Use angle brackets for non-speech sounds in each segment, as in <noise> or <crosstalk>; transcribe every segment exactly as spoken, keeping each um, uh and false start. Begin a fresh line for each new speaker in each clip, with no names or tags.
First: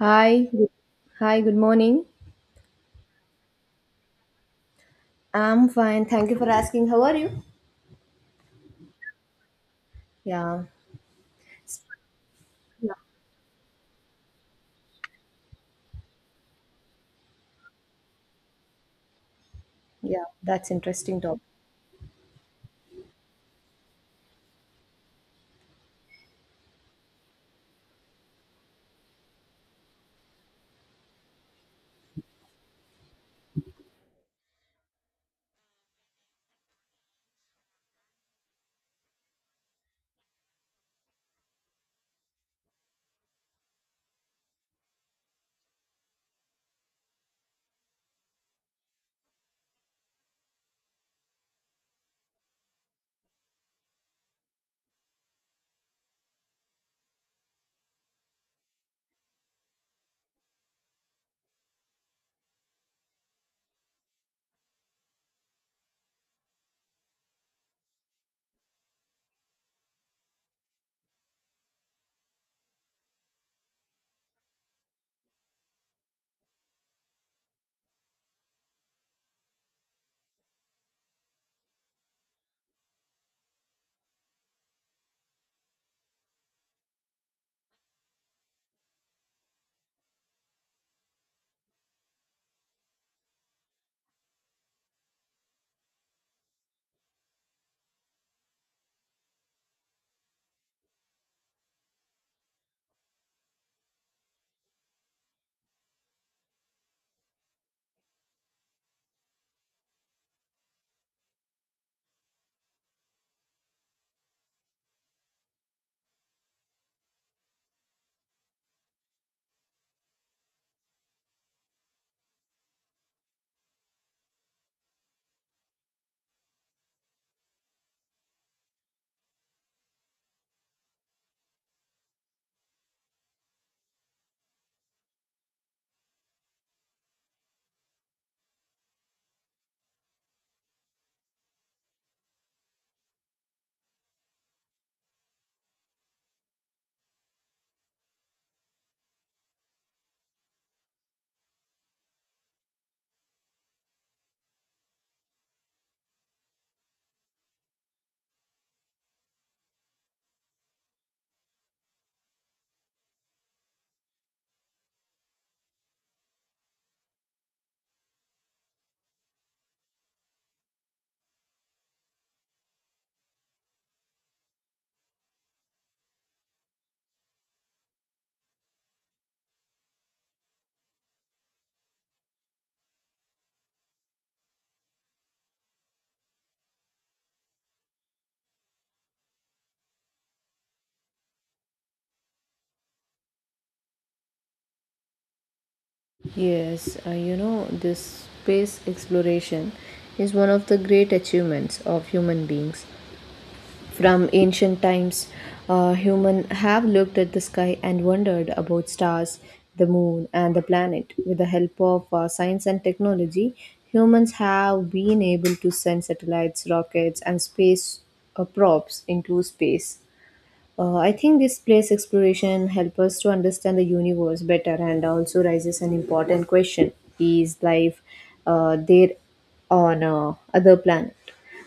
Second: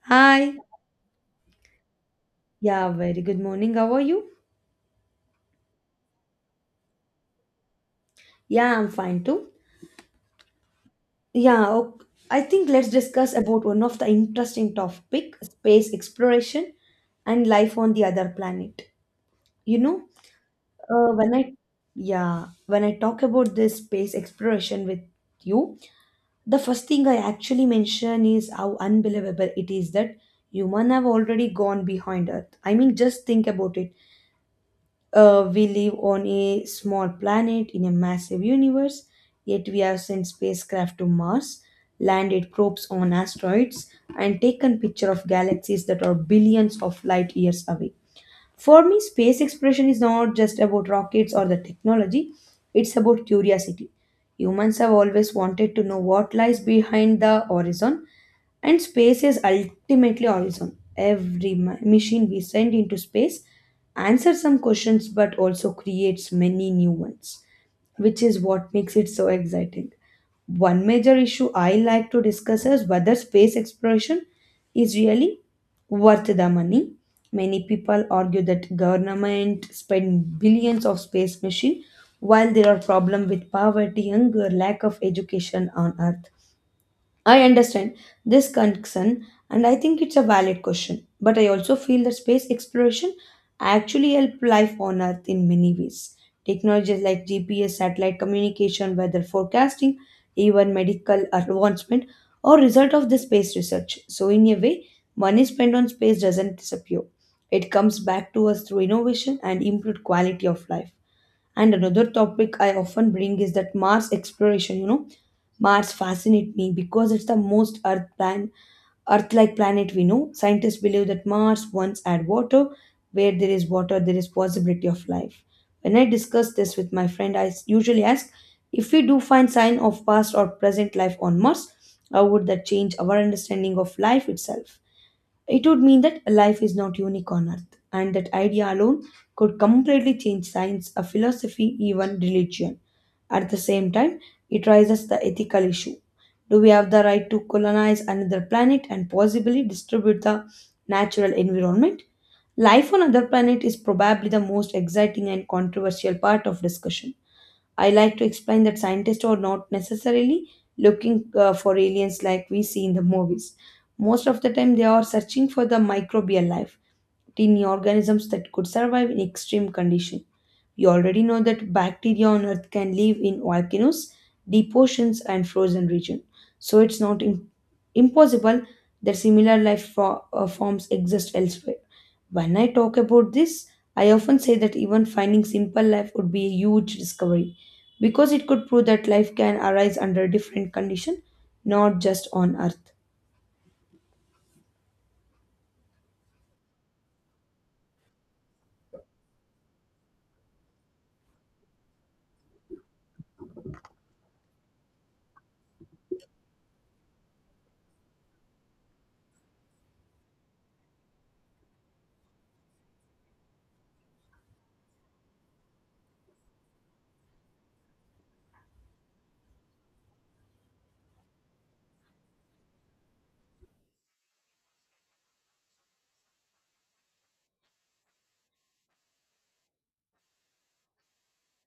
Hi,
Hi.
good, Hi, good morning.
Yeah, very good morning. How are you?
I'm fine. Thank you for asking. How are you?
Yeah, I'm fine too.
Yeah,
Yeah, ok- I think let's
Yeah.
discuss about one of the interesting topic, space exploration and life on the other planet. You know,
Yeah, that's
uh,
interesting
when
topic.
I yeah, when I talk about this space exploration with you, the first thing I actually mention is how unbelievable it is that human have already gone behind Earth. I mean, just think about it. Uh, we live on a small planet in a massive universe, yet we have sent spacecraft to Mars, landed probes on asteroids, and taken pictures of galaxies that are billions of light years away. For me, space exploration is not just about rockets or the technology, it's about curiosity. Humans have always wanted to know what lies behind the horizon, and space is ultimately horizon. Every ma- machine we send into space answers some questions but also creates many new ones, which is what makes it so exciting. One major issue I like to discuss is whether space exploration is really worth the money. Many people argue that government spend billions of space machine while there are problems with poverty, hunger, lack of education on earth. I understand this concern and I think it's a valid question. But I also feel that space exploration actually helps life on Earth in many ways. Technologies like G P S, satellite communication, weather forecasting, even medical advancement are result of the space research. So in a way, money spent on space doesn't disappear. It comes back to us through innovation and improved quality of life. And another topic I often bring is that Mars exploration. You know, Mars fascinates me because it's the most Earth plan, Earth-like planet we know. Scientists believe that Mars once had water. Where there is water, there is possibility of life. When I discuss this with my friend, I s- usually ask if we do find sign of past or present life on Mars, how would that change our understanding of life itself? It would mean that life is not unique on Earth, and that idea alone could completely change science, a philosophy, even religion. At the same time, it raises the ethical issue. Do we have the right to colonize another planet and possibly distribute the natural environment? Life on other planet is probably the most exciting and controversial part of discussion. I like to explain that scientists are not necessarily looking uh, for aliens like we see in the movies. Most of the time, they are searching for the microbial life, tiny organisms that could survive in extreme conditions. You already know that bacteria on Earth can live in volcanoes, deep oceans, and frozen regions. So it's not im- impossible that similar life fo- uh, forms exist elsewhere. When I talk about this, I often say that even finding simple life would be a huge discovery because it could prove that life can arise under different conditions, not just on Earth.
Yes, uh, you know, this space exploration is one of the great achievements of human beings. From ancient times, uh, humans have looked at the sky and wondered about stars, the moon, and the planet. With the help of uh, science and technology, humans have been able to send satellites, rockets, and space uh, probes into space. Uh, I think this place exploration help us to understand the universe better and also raises an important question. Is life uh, there on uh, other planet?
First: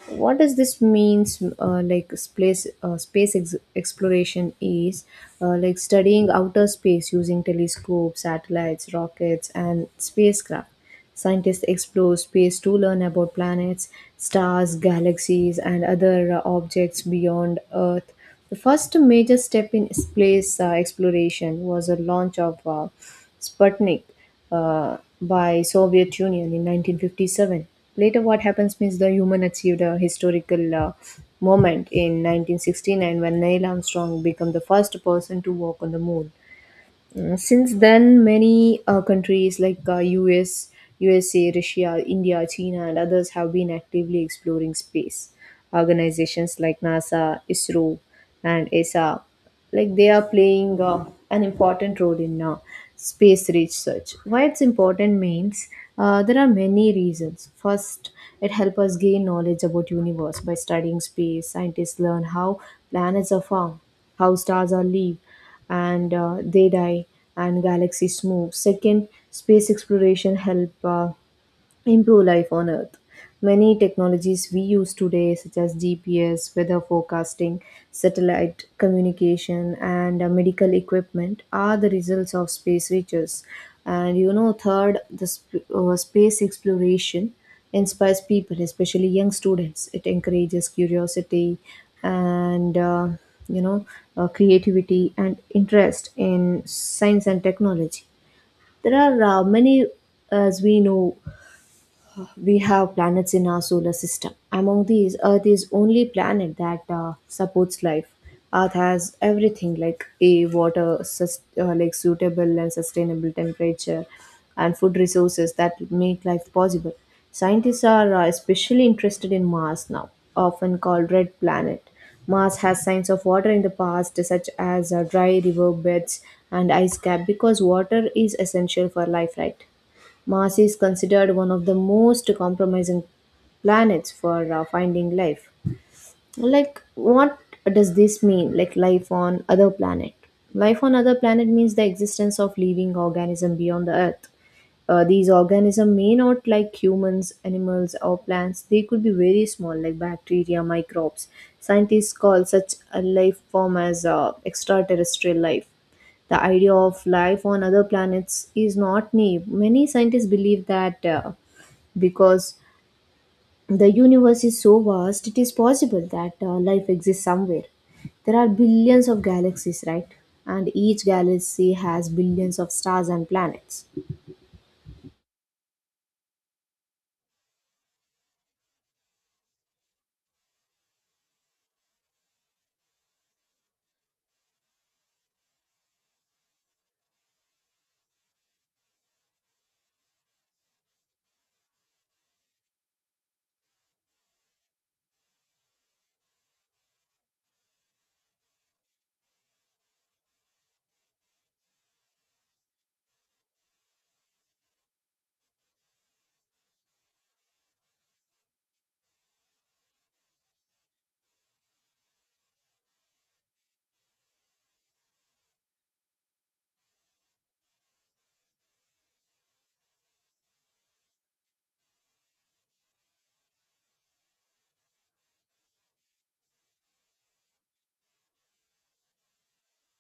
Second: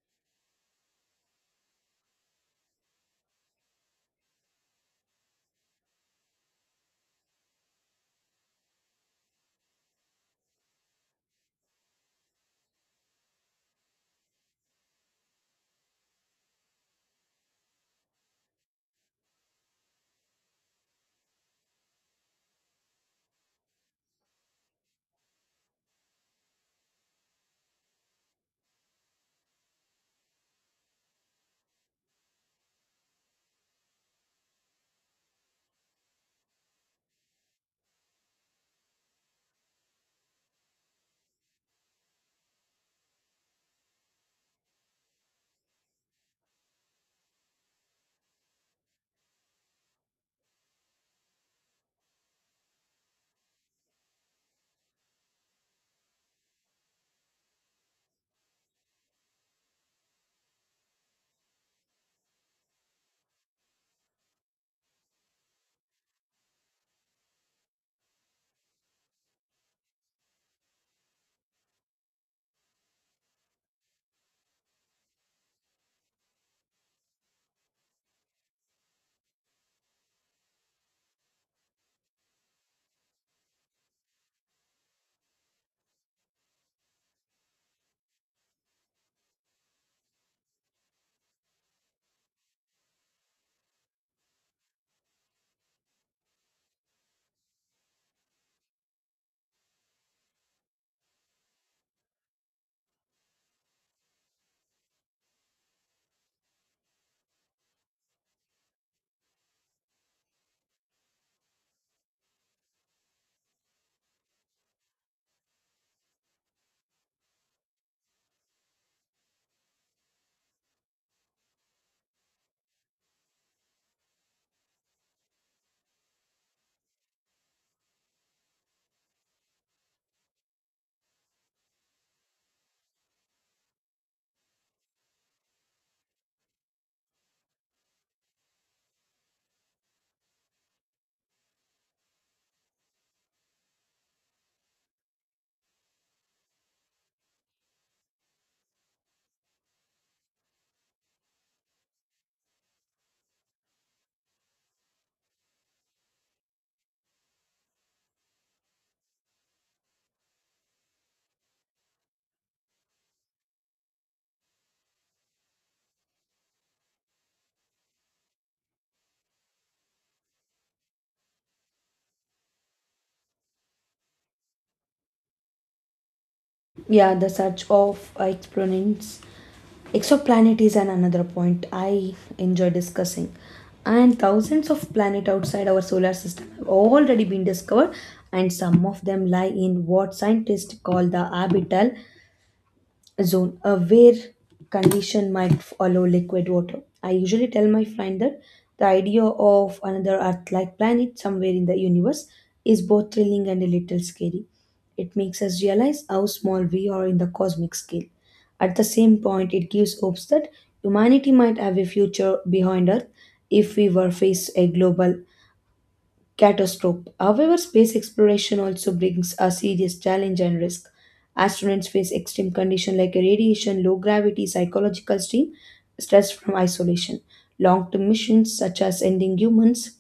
What does this means? Uh, like space, uh, space ex- exploration is uh, like studying outer space using telescopes, satellites, rockets, and spacecraft. Scientists explore space to learn about planets, stars, galaxies, and other uh, objects beyond Earth. The first major step in space uh, exploration was the launch of uh, Sputnik uh, by Soviet Union in nineteen fifty-seven. Later, what happens means the human achieved a historical uh, moment in nineteen sixty-nine when Neil Armstrong became the first person to walk on the moon. Uh, Since then, many uh, countries like uh, U S, U S A, Russia, India, China, and others have been actively exploring space. Organizations like NASA, ISRO, and E S A, like they are playing uh, an important role in uh, space research. Why it's important means uh, there are many reasons. First, it helps us gain knowledge about universe by studying space. Scientists learn how planets are formed, how stars are live and uh, they die and galaxies move. Second, space exploration help uh, improve life on earth, many technologies we use today such as gps, weather forecasting, satellite communication, and uh, medical equipment are the results of space research. And you know third, the sp- uh, space exploration inspires people, especially young students. It encourages curiosity and uh, you know uh, creativity and interest in science and technology. There are uh, many, as we know, we have planets in our solar system. Among these, Earth is only planet that uh, supports life. Earth has everything like a water, sus- uh, like suitable and sustainable temperature, and food resources that make life possible. Scientists are uh, especially interested in Mars now, often called red planet. Mars has signs of water in the past, such as uh, dry river beds and ice cap, because water is essential for life, right? Mars is considered one of the most compromising planets for uh, finding life. Like, what does this mean? Like, life on other planet? Life on other planet means the existence of living organism beyond the Earth. Uh, these organisms may not like humans, animals, or plants. They could be very small, like bacteria, microbes. Scientists call such a life form as uh, extraterrestrial life. The idea of life on other planets is not new. Many scientists believe that uh, because the universe is so vast, it is possible that uh, life exists somewhere. There are billions of galaxies, right? And each galaxy has billions of stars and planets.
Yeah, the search of exponents Exoplanet is an another point I enjoy discussing. And thousands of planets outside our solar system have already been discovered, and some of them lie in what scientists call the orbital zone, a where condition might follow liquid water. I usually tell my friend that the idea of another Earth like planet somewhere in the universe is both thrilling and a little scary. It makes us realize how small we are in the cosmic scale. At the same point, it gives hopes that humanity might have a future behind Earth if we were faced a global catastrophe. However, space exploration also brings a serious challenge and risk. Astronauts face extreme conditions like radiation, low gravity, psychological strain, stress from isolation. Long term missions, such as ending humans,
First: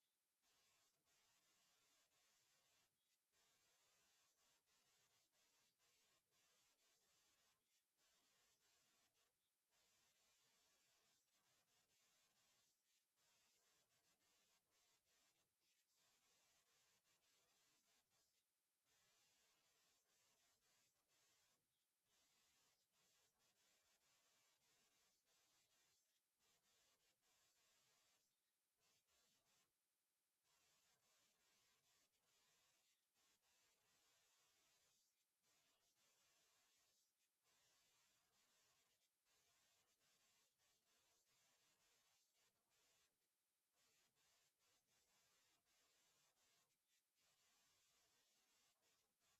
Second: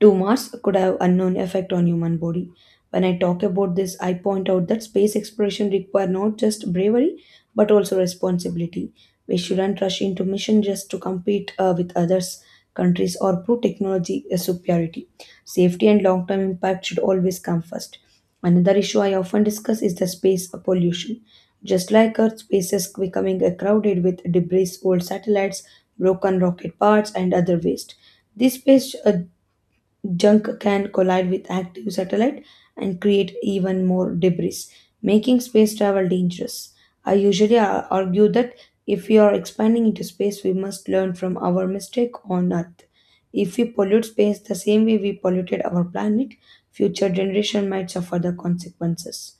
to Mars could have unknown effect on human body. When I talk about this, I point out that space exploration require not just bravery but also responsibility. We shouldn't rush into mission just to compete uh, with others countries or prove technology uh, superiority. Safety and long-term impact should always come first. Another issue I often discuss is the space pollution. Just like Earth, space is becoming uh, crowded with debris, old satellites, broken rocket parts, and other waste. This space uh, junk can collide with active satellite and create even more debris, making space travel dangerous. I usually ar- argue that if we are expanding into space, we must learn from our mistake on Earth. If we pollute space the same way we polluted our planet, future generation might suffer the consequences.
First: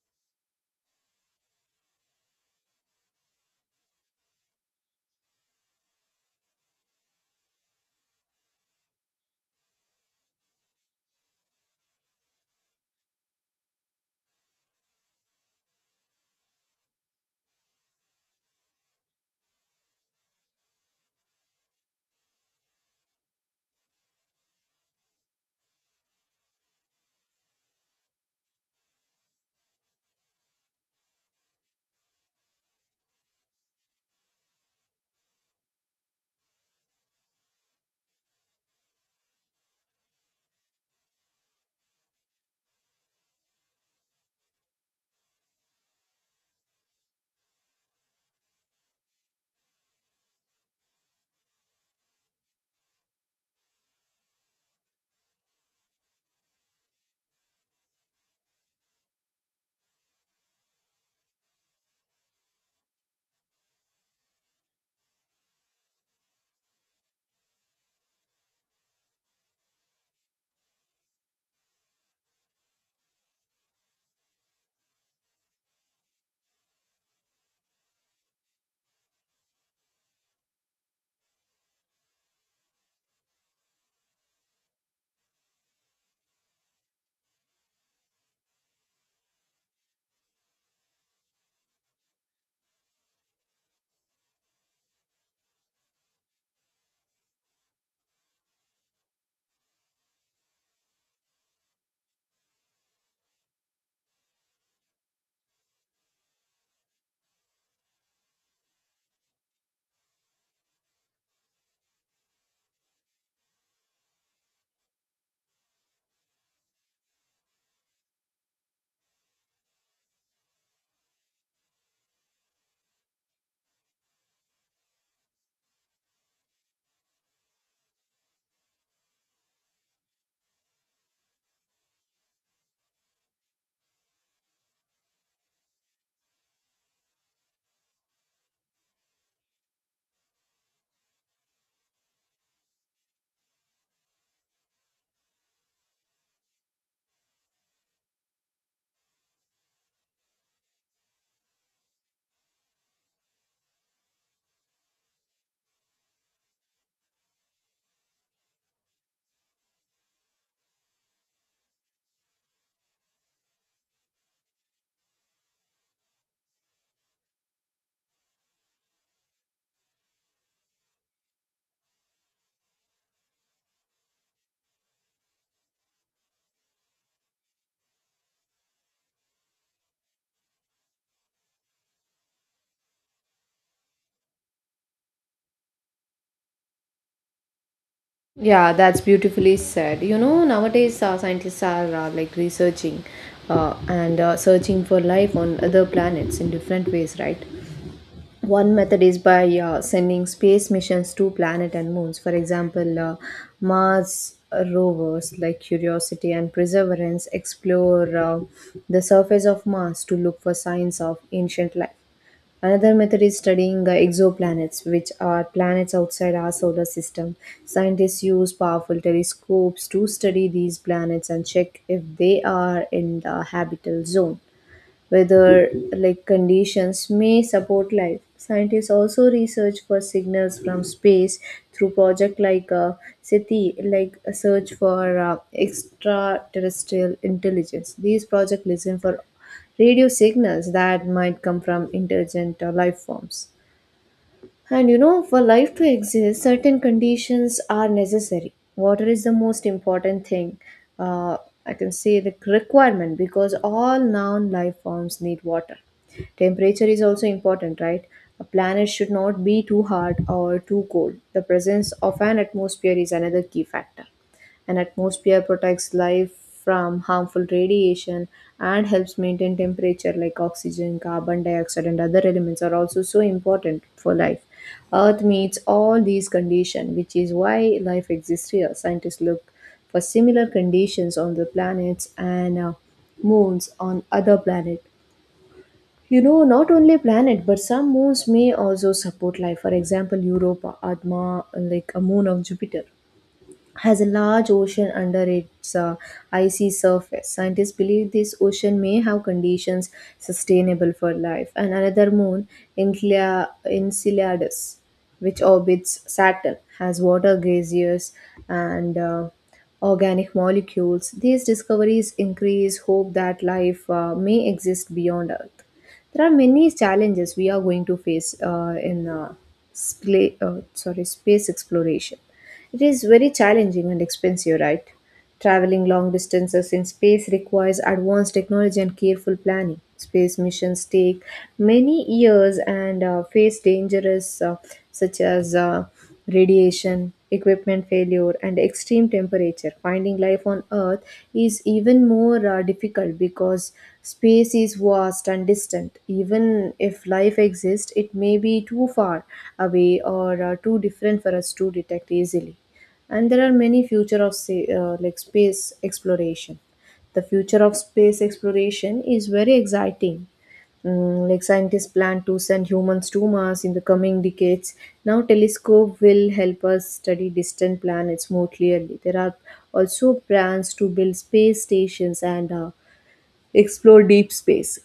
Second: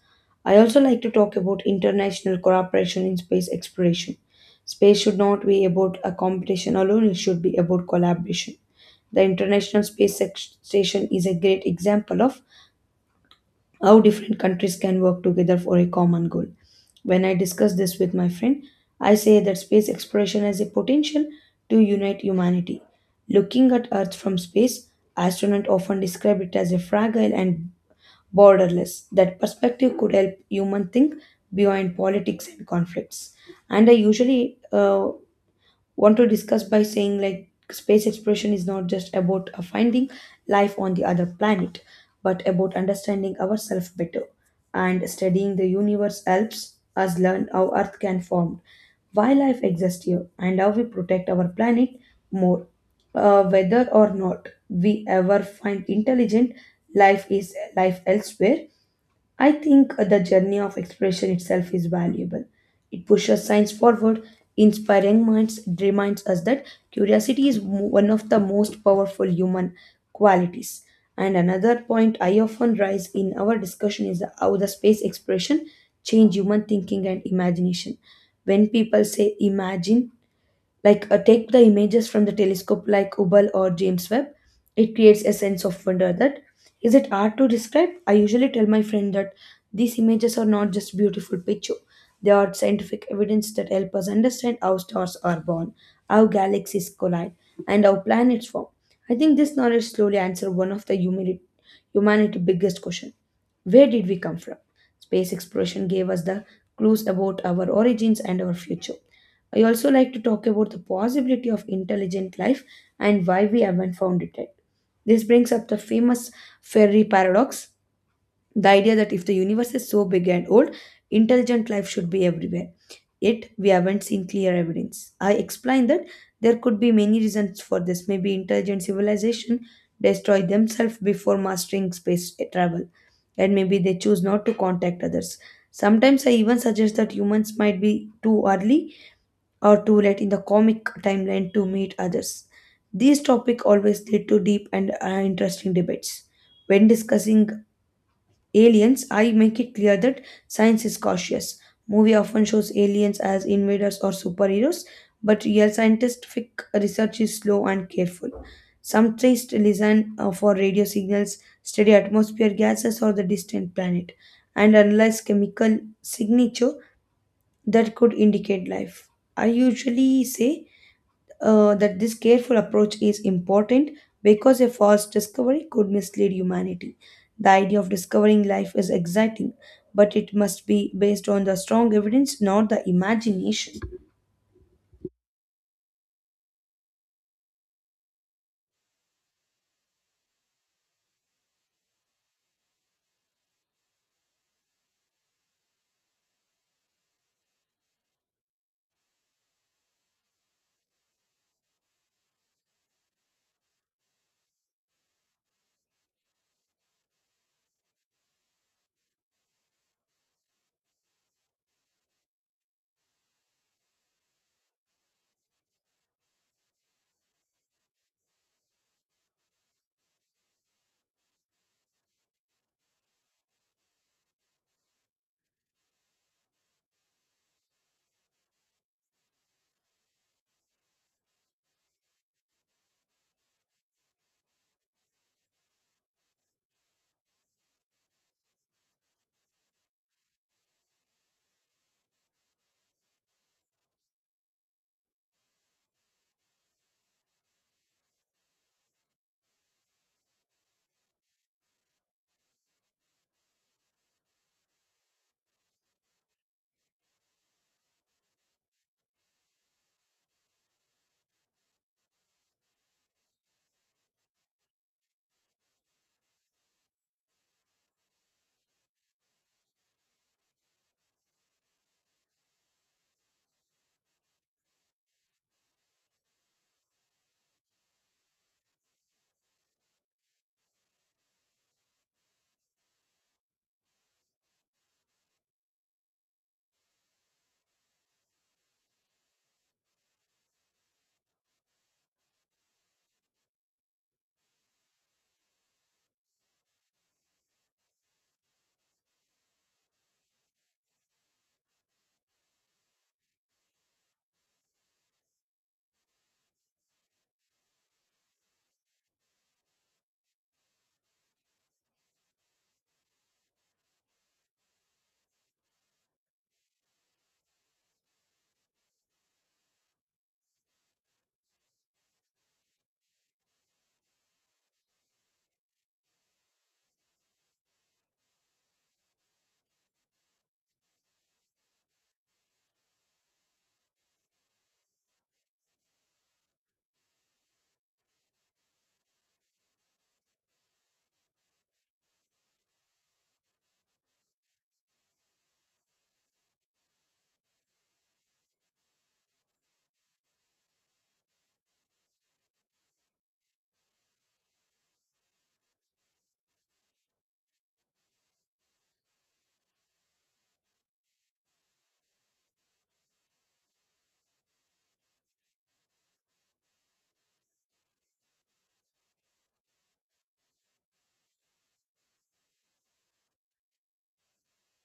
I also like to talk about international cooperation in space exploration. Space should not be about a competition alone, it should be about collaboration. The International Space Sex- Station is a great example of how different countries can work together for a common goal. When I discuss this with my friend, I say that space exploration has a potential to unite humanity. Looking at Earth from space, astronauts often describe it as a fragile and borderless. That perspective could help human think beyond politics and conflicts. And I usually uh, want to discuss by saying like space exploration is not just about uh, finding life on the other planet but about understanding ourselves better and studying the universe helps us learn how earth can form, why life exists here, and how we protect our planet more. Uh, whether or not we ever find intelligent life is life elsewhere, I think the journey of exploration itself is valuable. It pushes science forward, inspiring minds, it reminds us that curiosity is mo- one of the most powerful human qualities. And another point I often raise in our discussion is how the space exploration change human thinking and imagination. When people say imagine like uh, take the images from the telescope like Hubble or James Webb, it creates a sense of wonder that is it hard to describe? I usually tell my friend that these images are not just beautiful picture. They are scientific evidence that help us understand how stars are born, how galaxies collide, and how planets form. I think this knowledge slowly answers one of the humani- humanity's biggest question. Where did we come from? Space exploration gave us the clues about our origins and our future. I also like to talk about the possibility of intelligent life and why we haven't found it yet. This brings up the famous Fermi paradox, the idea that if the universe is so big and old, intelligent life should be everywhere. Yet, we haven't seen clear evidence. I explained that there could be many reasons for this. Maybe intelligent civilization destroyed themselves before mastering space travel, and maybe they choose not to contact others. Sometimes I even suggest that humans might be too early or too late in the comic timeline to meet others. These topics always lead to deep and uh, interesting debates. When discussing aliens, I make it clear that science is cautious. Movie often shows aliens as invaders or superheroes, but real scientific research is slow and careful. Some tests listen uh, for radio signals, study atmosphere gases or the distant planet, and analyze chemical signature that could indicate life. I usually say uh, that this careful approach is important because a false discovery could mislead humanity. The idea of discovering life is exciting, but it must be based on the strong evidence, not the imagination.
Yeah, that's beautifully said. You know, nowadays uh, scientists are uh, like researching, uh, and uh, searching for life on other planets in different ways, right? One method is by uh, sending space missions to planet and moons. For example, uh, Mars rovers like Curiosity and Perseverance explore uh, the surface of Mars to look for signs of ancient life. Another method is studying uh, exoplanets, which are planets outside our solar system. Scientists use powerful telescopes to study these planets and check if they are in the habitable zone. Whether like conditions may support life. Scientists also research for signals from space through project like uh, SETI, like a search for uh, extraterrestrial intelligence. These projects listen for radio signals that might come from intelligent uh, life forms. And you know, for life to exist, certain conditions are necessary. Water is the most important thing. Uh, I can say the requirement because all non life forms need water. Temperature is also important, right? A planet should not be too hot or too cold. The presence of an atmosphere is another key factor. An atmosphere protects life from harmful radiation and helps maintain temperature like oxygen, carbon dioxide and other elements are also so important for life. Earth meets all these conditions, which is why life exists here. Scientists look for similar conditions on the planets and uh, moons on other planet. You know, not only planet, but some moons may also support life. For example, Europa, Adma, like a moon of Jupiter, has a large ocean under its uh, icy surface. Scientists believe this ocean may have conditions sustainable for life. And another moon, Encla- Enceladus, which orbits Saturn, has water glaciers and uh, organic molecules. These discoveries increase hope that life uh, may exist beyond Earth. There are many challenges we are going to face uh, in uh, spla- uh, sorry, space exploration. It is very challenging and expensive, right? Traveling long distances in space requires advanced technology and careful planning. Space missions take many years and uh, face dangers, uh, such as uh, radiation, equipment failure, and extreme temperature. Finding life on Earth is even more uh, difficult because space is vast and distant. Even if life exists, it may be too far away or uh, too different for us to detect easily. And there are many future of say, uh, like space exploration. The future of space exploration is very exciting. Mm, like scientists plan to send humans to Mars in the coming decades. Now, telescope will help us study distant planets more clearly. There are also plans to build space stations and uh, explore deep space.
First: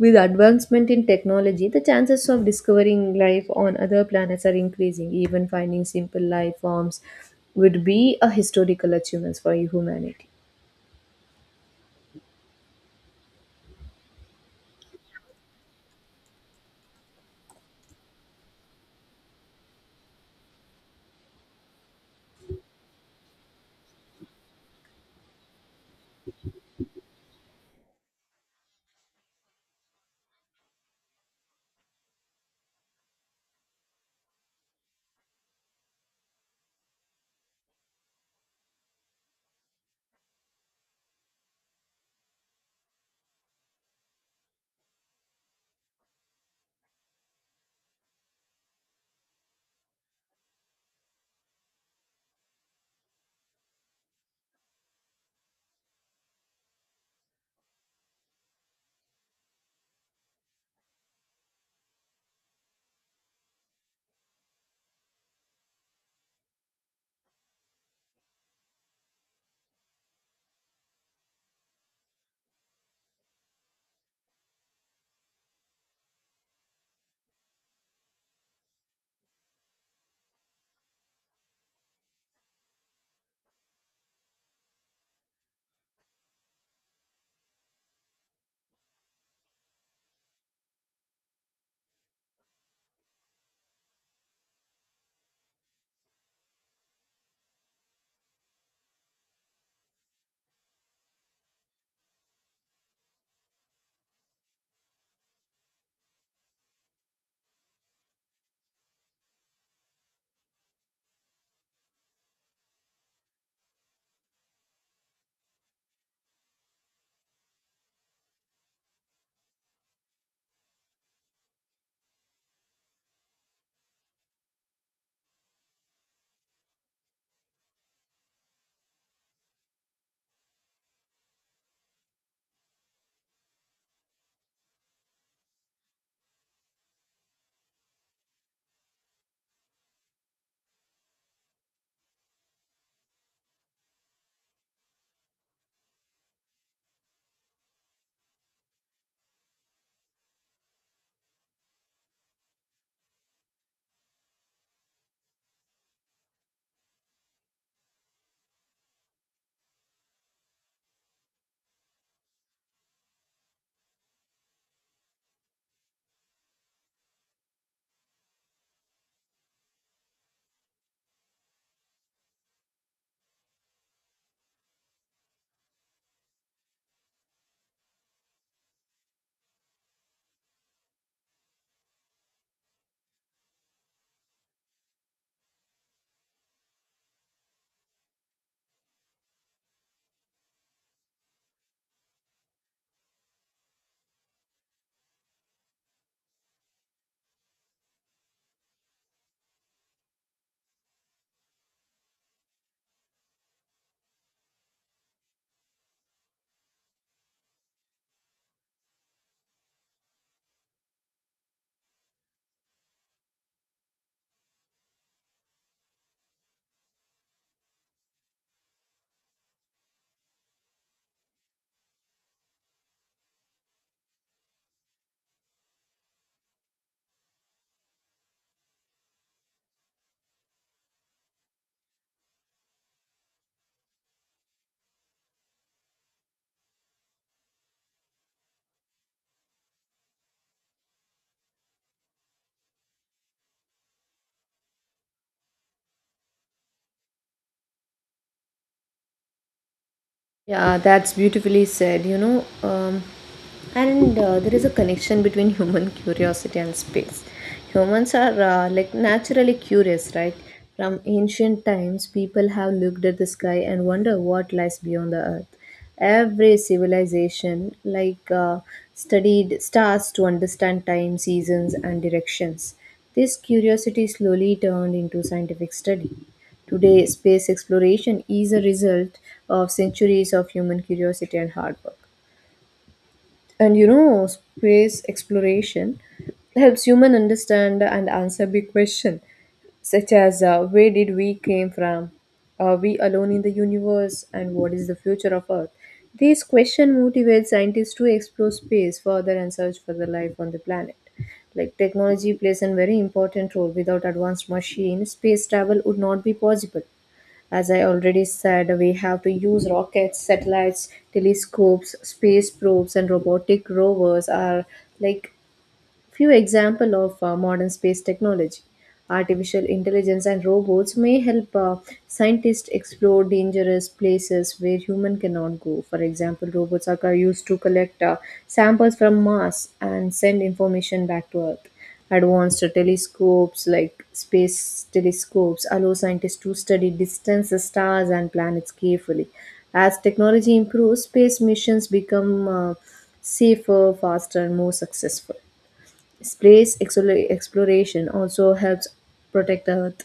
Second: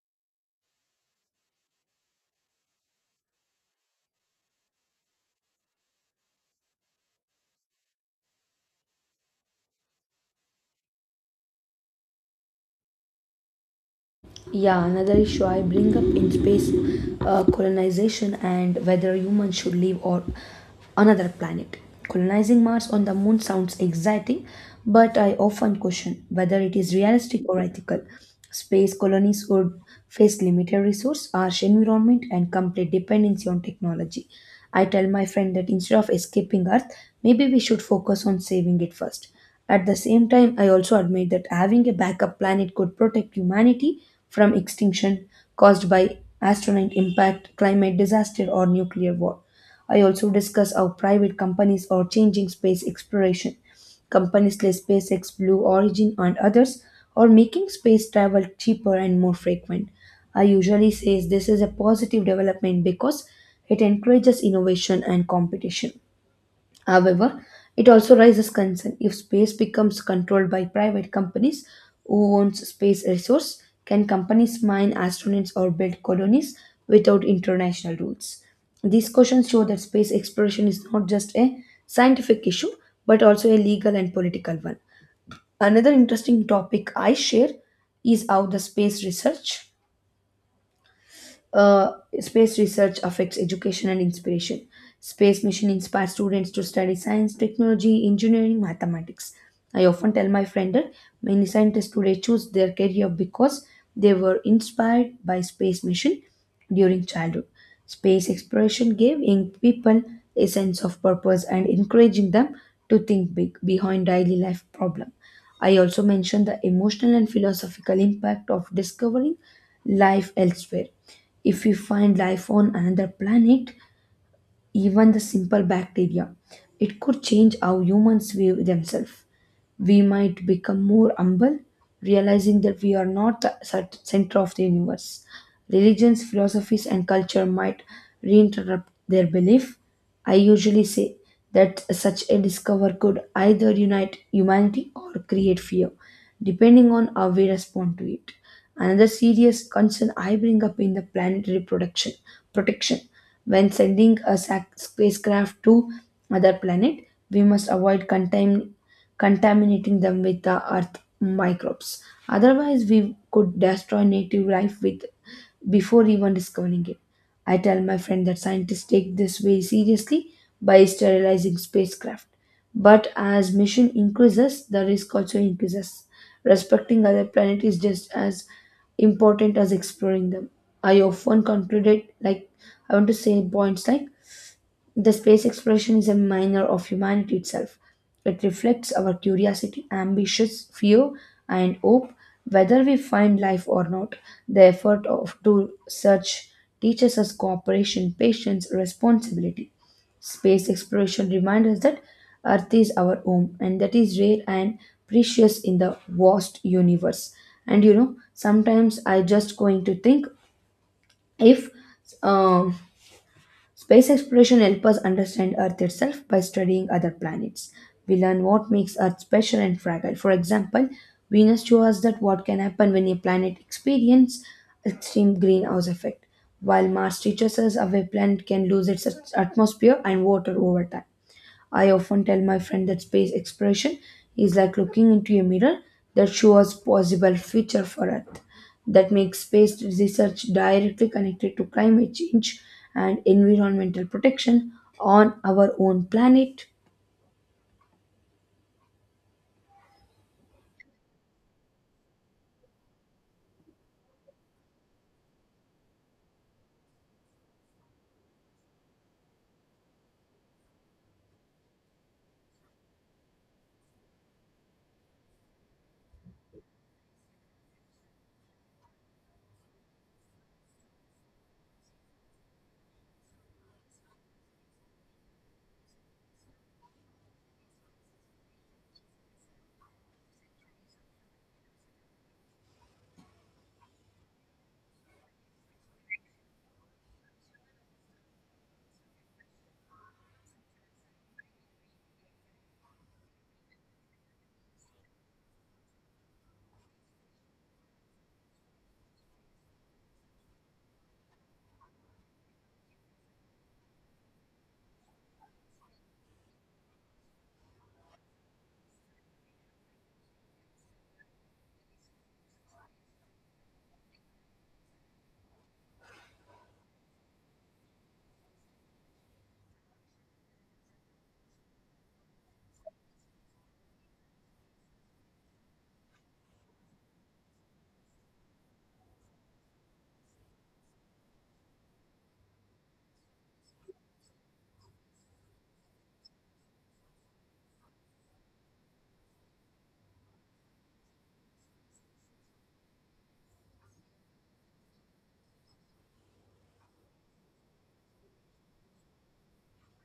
With advancement in technology, the chances of discovering life on other planets are increasing. Even finding simple life forms would be a historical achievement for humanity.
Yeah, another issue I bring up in space uh, colonization and whether humans should live or another planet. Colonizing Mars on the moon sounds exciting, but I often question whether it is realistic or ethical. Space colonies would face limited resource, harsh environment, and complete dependency on technology. I tell my friend that instead of escaping Earth, maybe we should focus on saving it first. At the same time, I also admit that having a backup plan it could protect humanity from extinction caused by astronaut impact, climate disaster, or nuclear war. I also discuss how private companies are changing space exploration. Companies like SpaceX, Blue Origin, and others are making space travel cheaper and more frequent. I usually say this is a positive development because it encourages innovation and competition. However, it also raises concern if space becomes controlled by private companies who owns space resource. Can companies mine astronauts or build colonies without international rules? These questions show that space exploration is not just a scientific issue but also a legal and political one. Another interesting topic I share is how the space research uh, space research affects education and inspiration. Space mission inspires students to study science, technology, engineering, mathematics. I often tell my friend that many scientists today choose their career because they were inspired by space mission during childhood. Space exploration gave young people a sense of purpose and encouraging them to think big behind daily life problem. I also mentioned the emotional and philosophical impact of discovering life elsewhere. If we find life on another planet, even the simple bacteria. It could change how humans view themselves. We might become more humble, realizing that we are not the cent- center of the universe. Religions, philosophies, and culture might reinterrupt their belief. I usually say that such a discover could either unite humanity or create fear, depending on how we respond to it. Another serious concern I bring up in the planetary production protection when sending a sac- spacecraft to other planet, we must avoid contam- contaminating them with the Earth microbes. Otherwise, we could destroy native life with before even discovering it. I tell my friend that scientists take this very seriously by sterilizing spacecraft. But as mission increases, the risk also increases. Respecting other planets is just as important as exploring them. I often concluded like I want to say points like the space exploration is a minor of humanity itself. It reflects our curiosity, ambitions, fear, and hope, whether we find life or not. The effort of to search teaches us cooperation, patience, responsibility. Space exploration reminds us that Earth is our home, and that is rare and precious in the vast universe. And you know, sometimes I just going to think if um Space exploration helps us understand Earth itself by studying other planets. We learn what makes Earth special and fragile. For example, Venus shows us that what can happen when a planet experiences extreme greenhouse effect, while Mars teaches us how a planet can lose its atmosphere and water over time. I often tell my friend that space exploration is like looking into a mirror that shows possible future for Earth. That makes space research directly connected to climate change and environmental protection on our own planet.
Yeah, that's beautifully said, you know. Um, and uh, there is a connection between human <laughs> curiosity and space. Humans are uh, like naturally curious, right? From ancient times, people have looked at the sky and wonder what lies beyond the earth. Every civilization, like, uh, studied stars to understand time, seasons, and directions. This curiosity slowly turned into scientific study. Today, space exploration is a result of centuries of human curiosity and hard work. And you know, space exploration helps human understand and answer big questions such as uh, where did we came from? Are we alone in the universe? And what is the future of Earth? These questions motivate scientists to explore space further and search for the life on the planet. Like technology plays a very important role. Without advanced machines, space travel would not be possible. As I already said, we have to use rockets, satellites, telescopes, space probes, and robotic rovers are like few example of uh, modern space technology. Artificial intelligence and robots may help uh, scientists explore dangerous places where human cannot go. For example, robots are co- used to collect uh, samples from Mars and send information back to Earth. Advanced telescopes like space telescopes allow scientists to study distances, stars, and planets carefully. As technology improves, space missions become uh, safer, faster, and more successful. Space exola- exploration also helps protect the Earth.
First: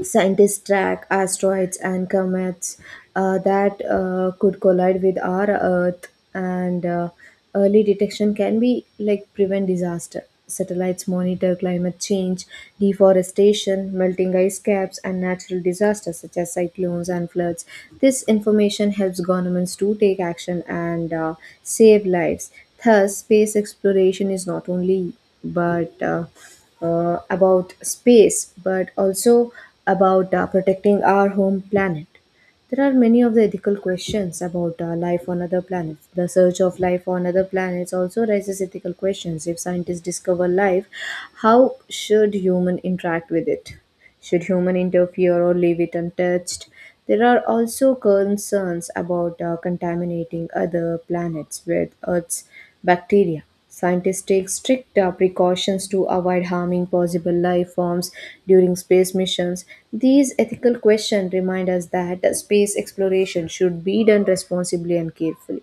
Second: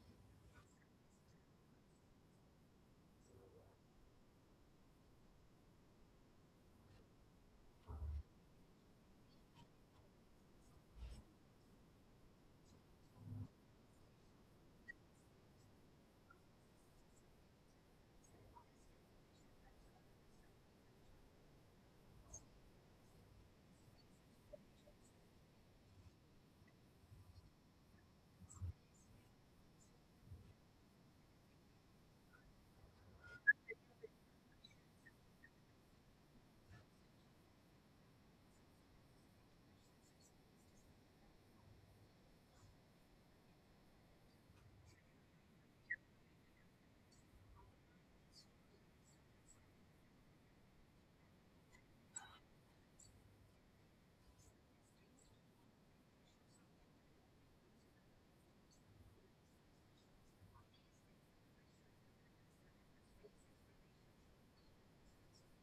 Scientists track asteroids and comets uh, that uh, could collide with our Earth, and uh, early detection can be like prevent disaster. Satellites monitor climate change, deforestation, melting ice caps, and natural disasters such as cyclones and floods. This information helps governments to take action and uh, save lives. Thus, space exploration is not only but uh, uh, about space, but also about uh, protecting our home planet. There are many of the ethical questions about uh, life on other planets. The search of life on other planets also raises ethical questions. If scientists discover life, how should human interact with it? Should human interfere or leave it untouched? There are also concerns about uh, contaminating other planets with Earth's bacteria. Scientists take strict uh, precautions to avoid harming possible life forms during space missions. These ethical questions remind us that space exploration should be done responsibly and carefully.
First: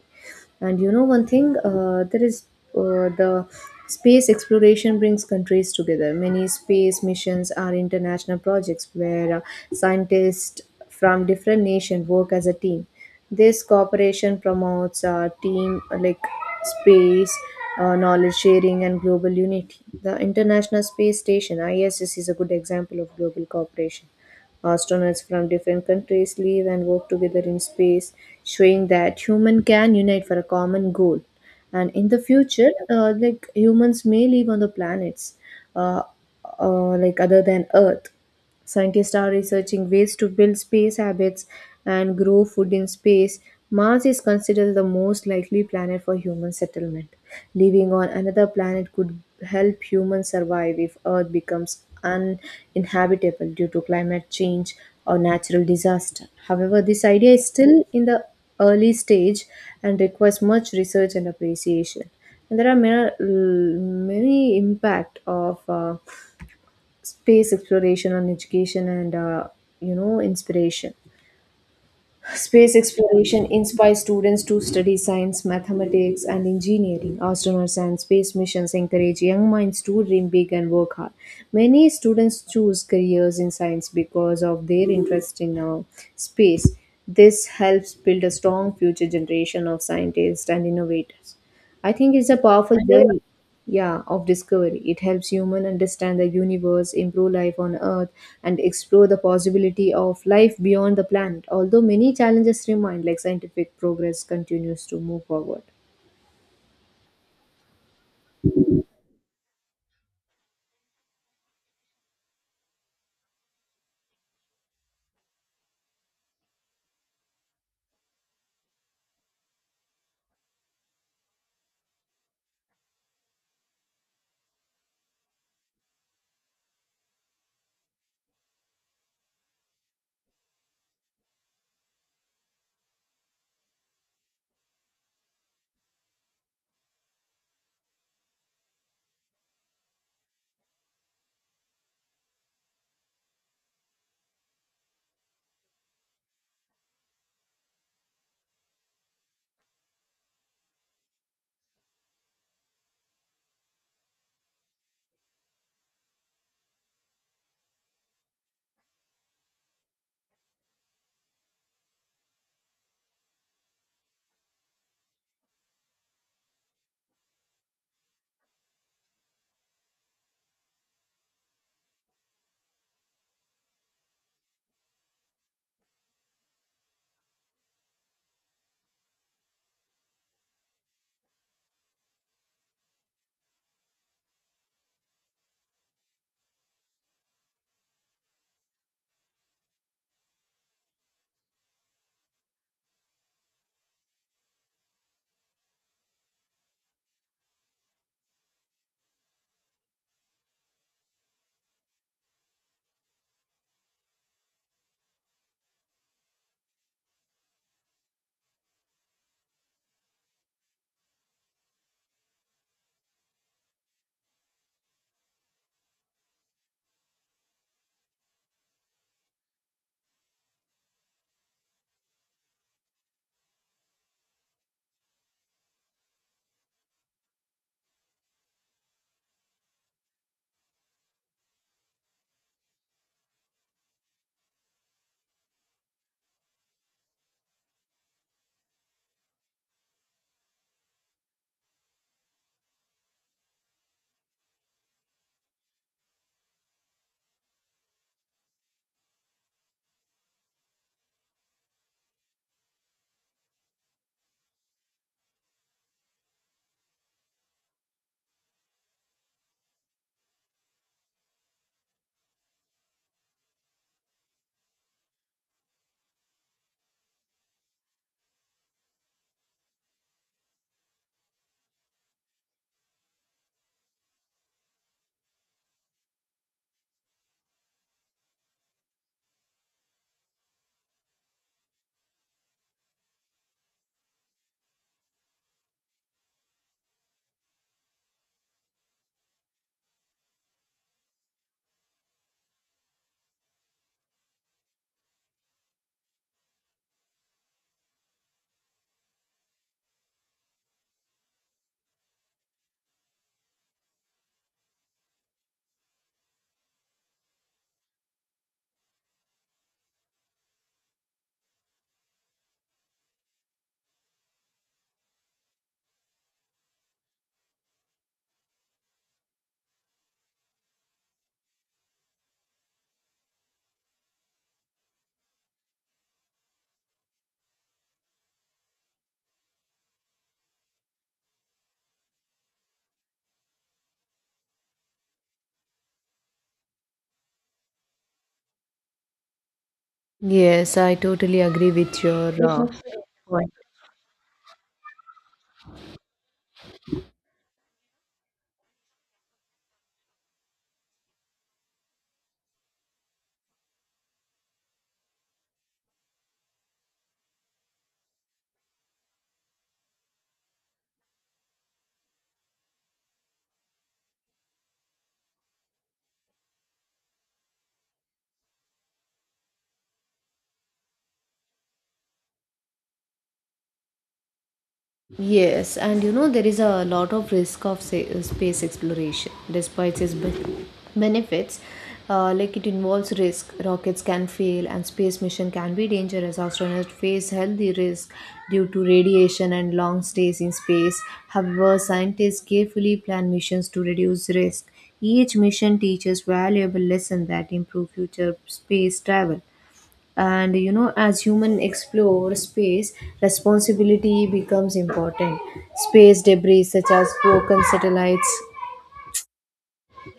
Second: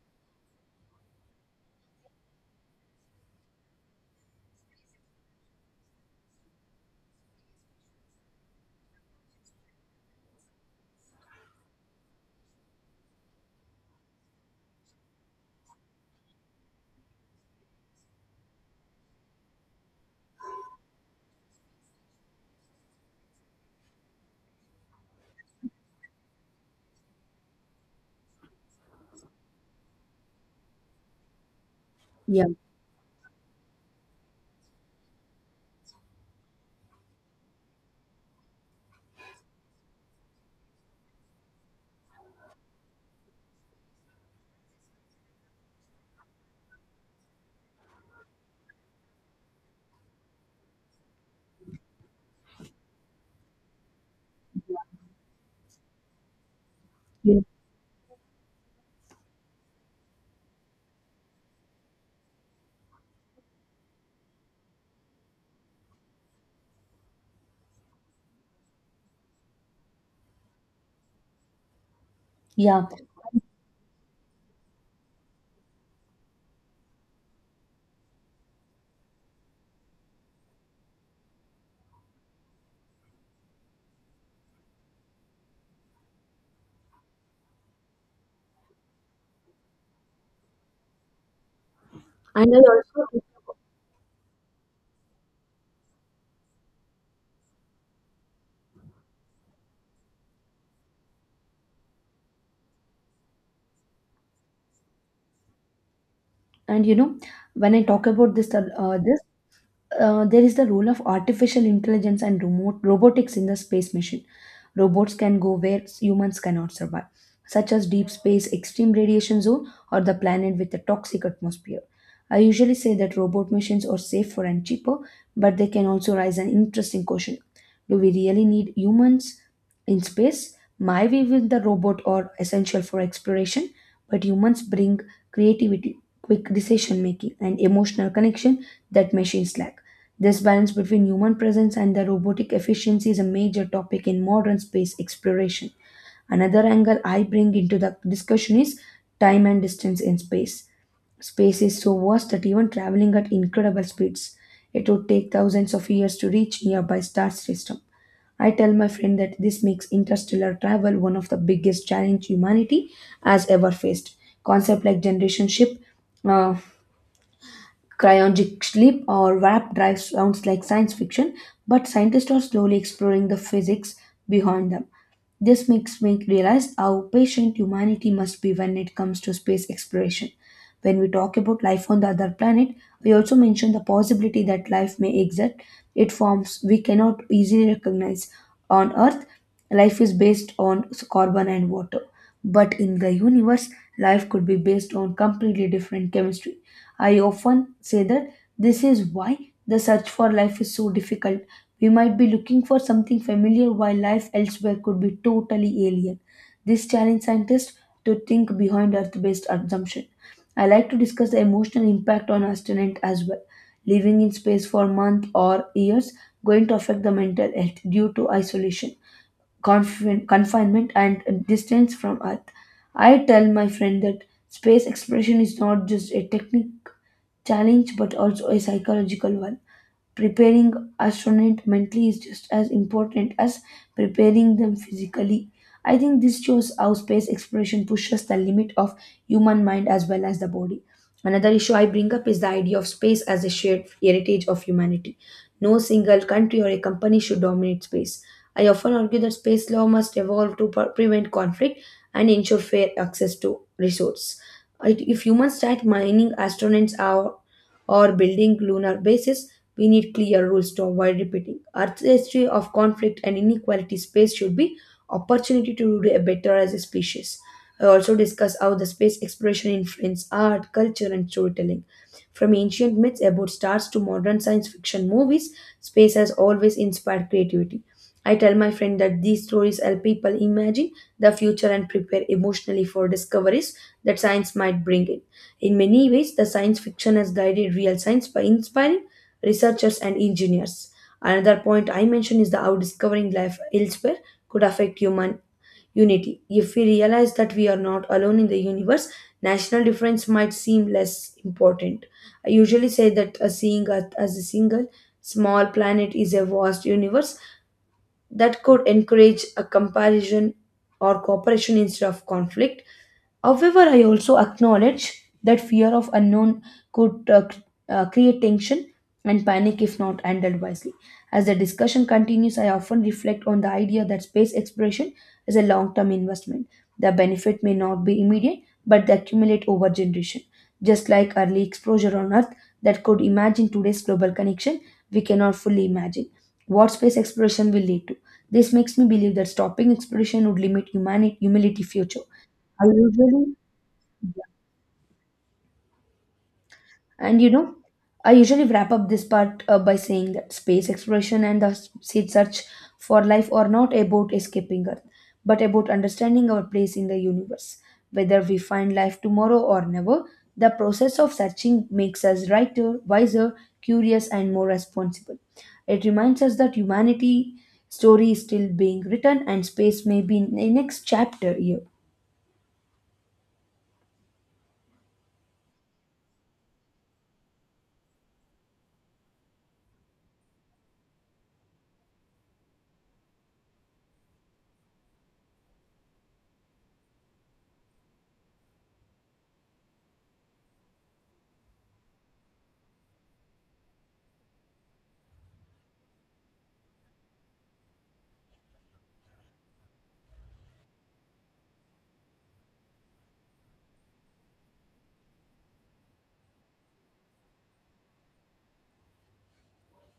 And you know one thing, uh, there is uh, the space exploration brings countries together. Many space missions are international projects where uh, scientists from different nations work as a team. This cooperation promotes uh, team, uh, like space, uh, knowledge sharing and global unity. The International Space Station (I S S) is a good example of global cooperation. Astronauts from different countries live and work together in space, showing that human can unite for a common goal. And in the
Yeah,
future, uh, like humans may live on the planets, uh, uh, like other than Earth. Scientists are researching ways to build space habits and grow food in space. Mars is considered the most likely planet for human settlement. Living on another planet could help humans survive if Earth becomes uninhabitable due to climate change or natural disaster. However, this idea
you- know,
is still in the early stage and requires much research and appreciation. And there are many, many impact of uh, space exploration and education and uh, you know inspiration. Space
yeah.
exploration inspires students to study science, mathematics, and engineering. Astronauts and space missions encourage young minds to dream big and work hard. Many students choose careers in science because of their interest in uh, space. This helps build a strong future generation of scientists and innovators. I think it's a
And I
powerful
also.
journey, yeah, of discovery. It helps human understand the universe, improve life on earth and explore the possibility of life beyond the planet. Although many challenges remain, like scientific progress continues to move forward.
And you know, when I talk about this uh, this uh, there is the role of artificial intelligence and remote robotics in the space mission. Robots can go where humans cannot survive, such as deep space, extreme radiation zone, or the planet with a toxic atmosphere. I usually say that robot missions are safer and cheaper, but they can also raise an interesting question. Do we really need humans in space? My view is the robot are essential for exploration, but humans bring creativity, quick decision making, and emotional connection that machines lack. This balance between human presence and the robotic efficiency is a major topic in modern space exploration. Another angle I bring into the discussion is time and distance in space. Space is so vast that even traveling at incredible speeds, it would take thousands of years to reach nearby star system. I tell my friend that this makes interstellar travel one of the biggest challenge humanity has ever faced. Concept like generation ship, uh, Cryogenic sleep or warp drive sounds like science fiction, but scientists are slowly exploring the physics behind them. This makes me realize how patient humanity must be when it comes to space exploration. When we talk about life on the other planet, we also mention the possibility that life may exist. It forms we cannot easily recognize. On Earth, life is based on carbon and water. But in the universe, life could be based on completely different chemistry. I often say that this is why the search for life is so difficult. We might be looking for something familiar while life elsewhere could be totally alien. This challenge scientists to think behind earth based assumption. I like to discuss the emotional impact on astronaut as well. Living in space for months or years going to affect the mental health due to isolation confin- confinement and distance from Earth. I tell my friend that space exploration is not just a technical challenge but also a psychological one. Preparing astronaut mentally is just as important as preparing them physically. I think this shows how space exploration pushes the limit of human mind as well as the body. Another issue I bring up is the idea of space as a shared heritage of humanity. No single country or a company should dominate space. I often argue that space law must evolve to pre- prevent conflict and ensure fair access to resources. It- If humans start mining astronauts or, or building lunar bases, we need clear rules to avoid repeating. Earth's history of conflict and inequality space should be opportunity to do better as a species. I also discuss how the space exploration influences art, culture, and storytelling. From ancient myths about stars to modern science fiction movies, space has always inspired creativity. I tell my friend that these stories help people imagine the future and prepare emotionally for discoveries that science might bring in. In many ways, the science fiction has guided real science by inspiring researchers and engineers. Another point I mentioned is the how discovering life elsewhere could affect human unity. If we realize that we are not alone in the universe, national difference might seem less important. I usually say that a seeing Earth as a single small planet is a vast universe that could encourage a comparison or cooperation instead of conflict. However, I also acknowledge that fear of unknown could uh, c- uh, create tension and panic if not handled wisely. As the discussion continues, I often reflect on the idea that space exploration is a long term investment. The benefit may not be immediate, but they accumulate over generation. Just like early exposure on Earth that could imagine today's global connection, we cannot fully imagine what space exploration will lead to. This makes me believe that stopping exploration would
Yes,
limit
I
humanity
totally agree
humility
with
future.
your uh,
I
point.
usually, yeah. And you know, I usually wrap up this part uh, by saying that space exploration and the s- seed search for life are not about escaping Earth, but about understanding our place in the universe. Whether we find life tomorrow or never, the process of searching makes us righter, wiser, curious, and more responsible. It reminds us that humanity story is still being written and space may be in the next chapter here.
Yes, and you know there is a lot of risk of say, uh, space exploration, despite its ben- benefits. Uh, like it involves risk, rockets can fail, and space mission can be dangerous. Astronauts face healthy risk due to radiation and long stays in space. However, scientists carefully plan missions to reduce risk. Each mission teaches valuable lessons that improve future space travel. And you know as human explore space, responsibility becomes important. Space debris such as broken satellites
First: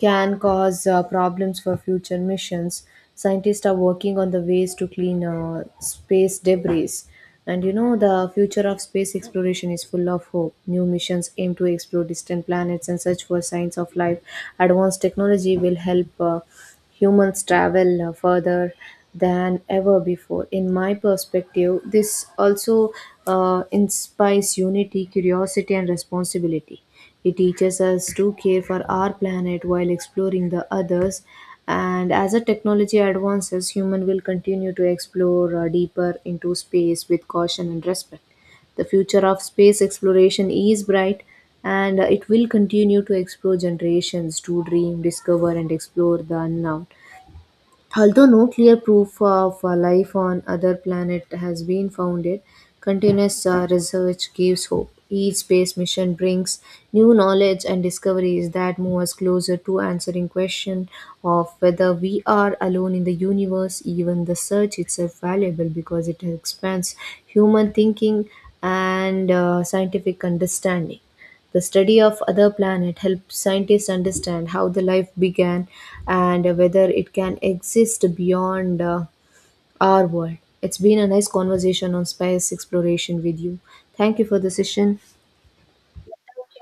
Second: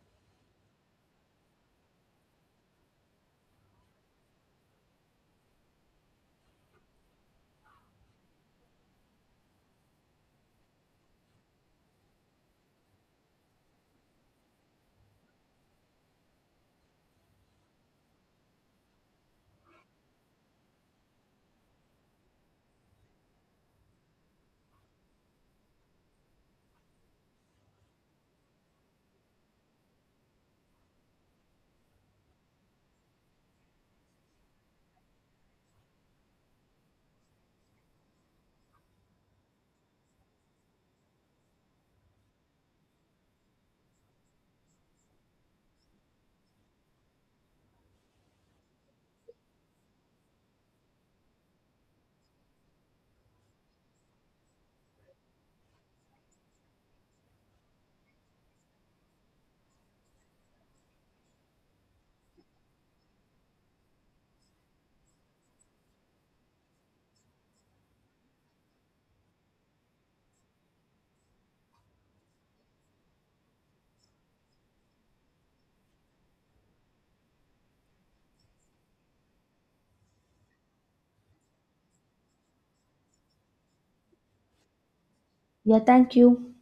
can cause uh, problems for future missions. Scientists are working on the ways to clean uh, space debris. And you know, the future of space exploration is full of hope. New missions aim to explore distant planets and search for signs of life. Advanced technology will help uh, humans travel uh, further than ever before. In my perspective, this also uh, inspires unity, curiosity, and responsibility. It teaches us to care for our planet while exploring the others. And as the technology advances, human will continue to explore uh, deeper into space with caution and respect. The future of space exploration is bright and uh, it will continue to explore generations to dream, discover, and explore the unknown. Although no clear proof of uh, life on other planet has been found, it continuous uh, research gives hope. Each space mission brings new knowledge and discoveries that move us closer to answering question of whether we are alone in the universe. Even the search itself valuable because it expands human thinking and uh, scientific understanding. The study of other planets helps scientists understand how the life began and whether it can exist beyond uh, our world. It's been a nice conversation on space exploration with you. Thank you for the session.
Yeah, thank you.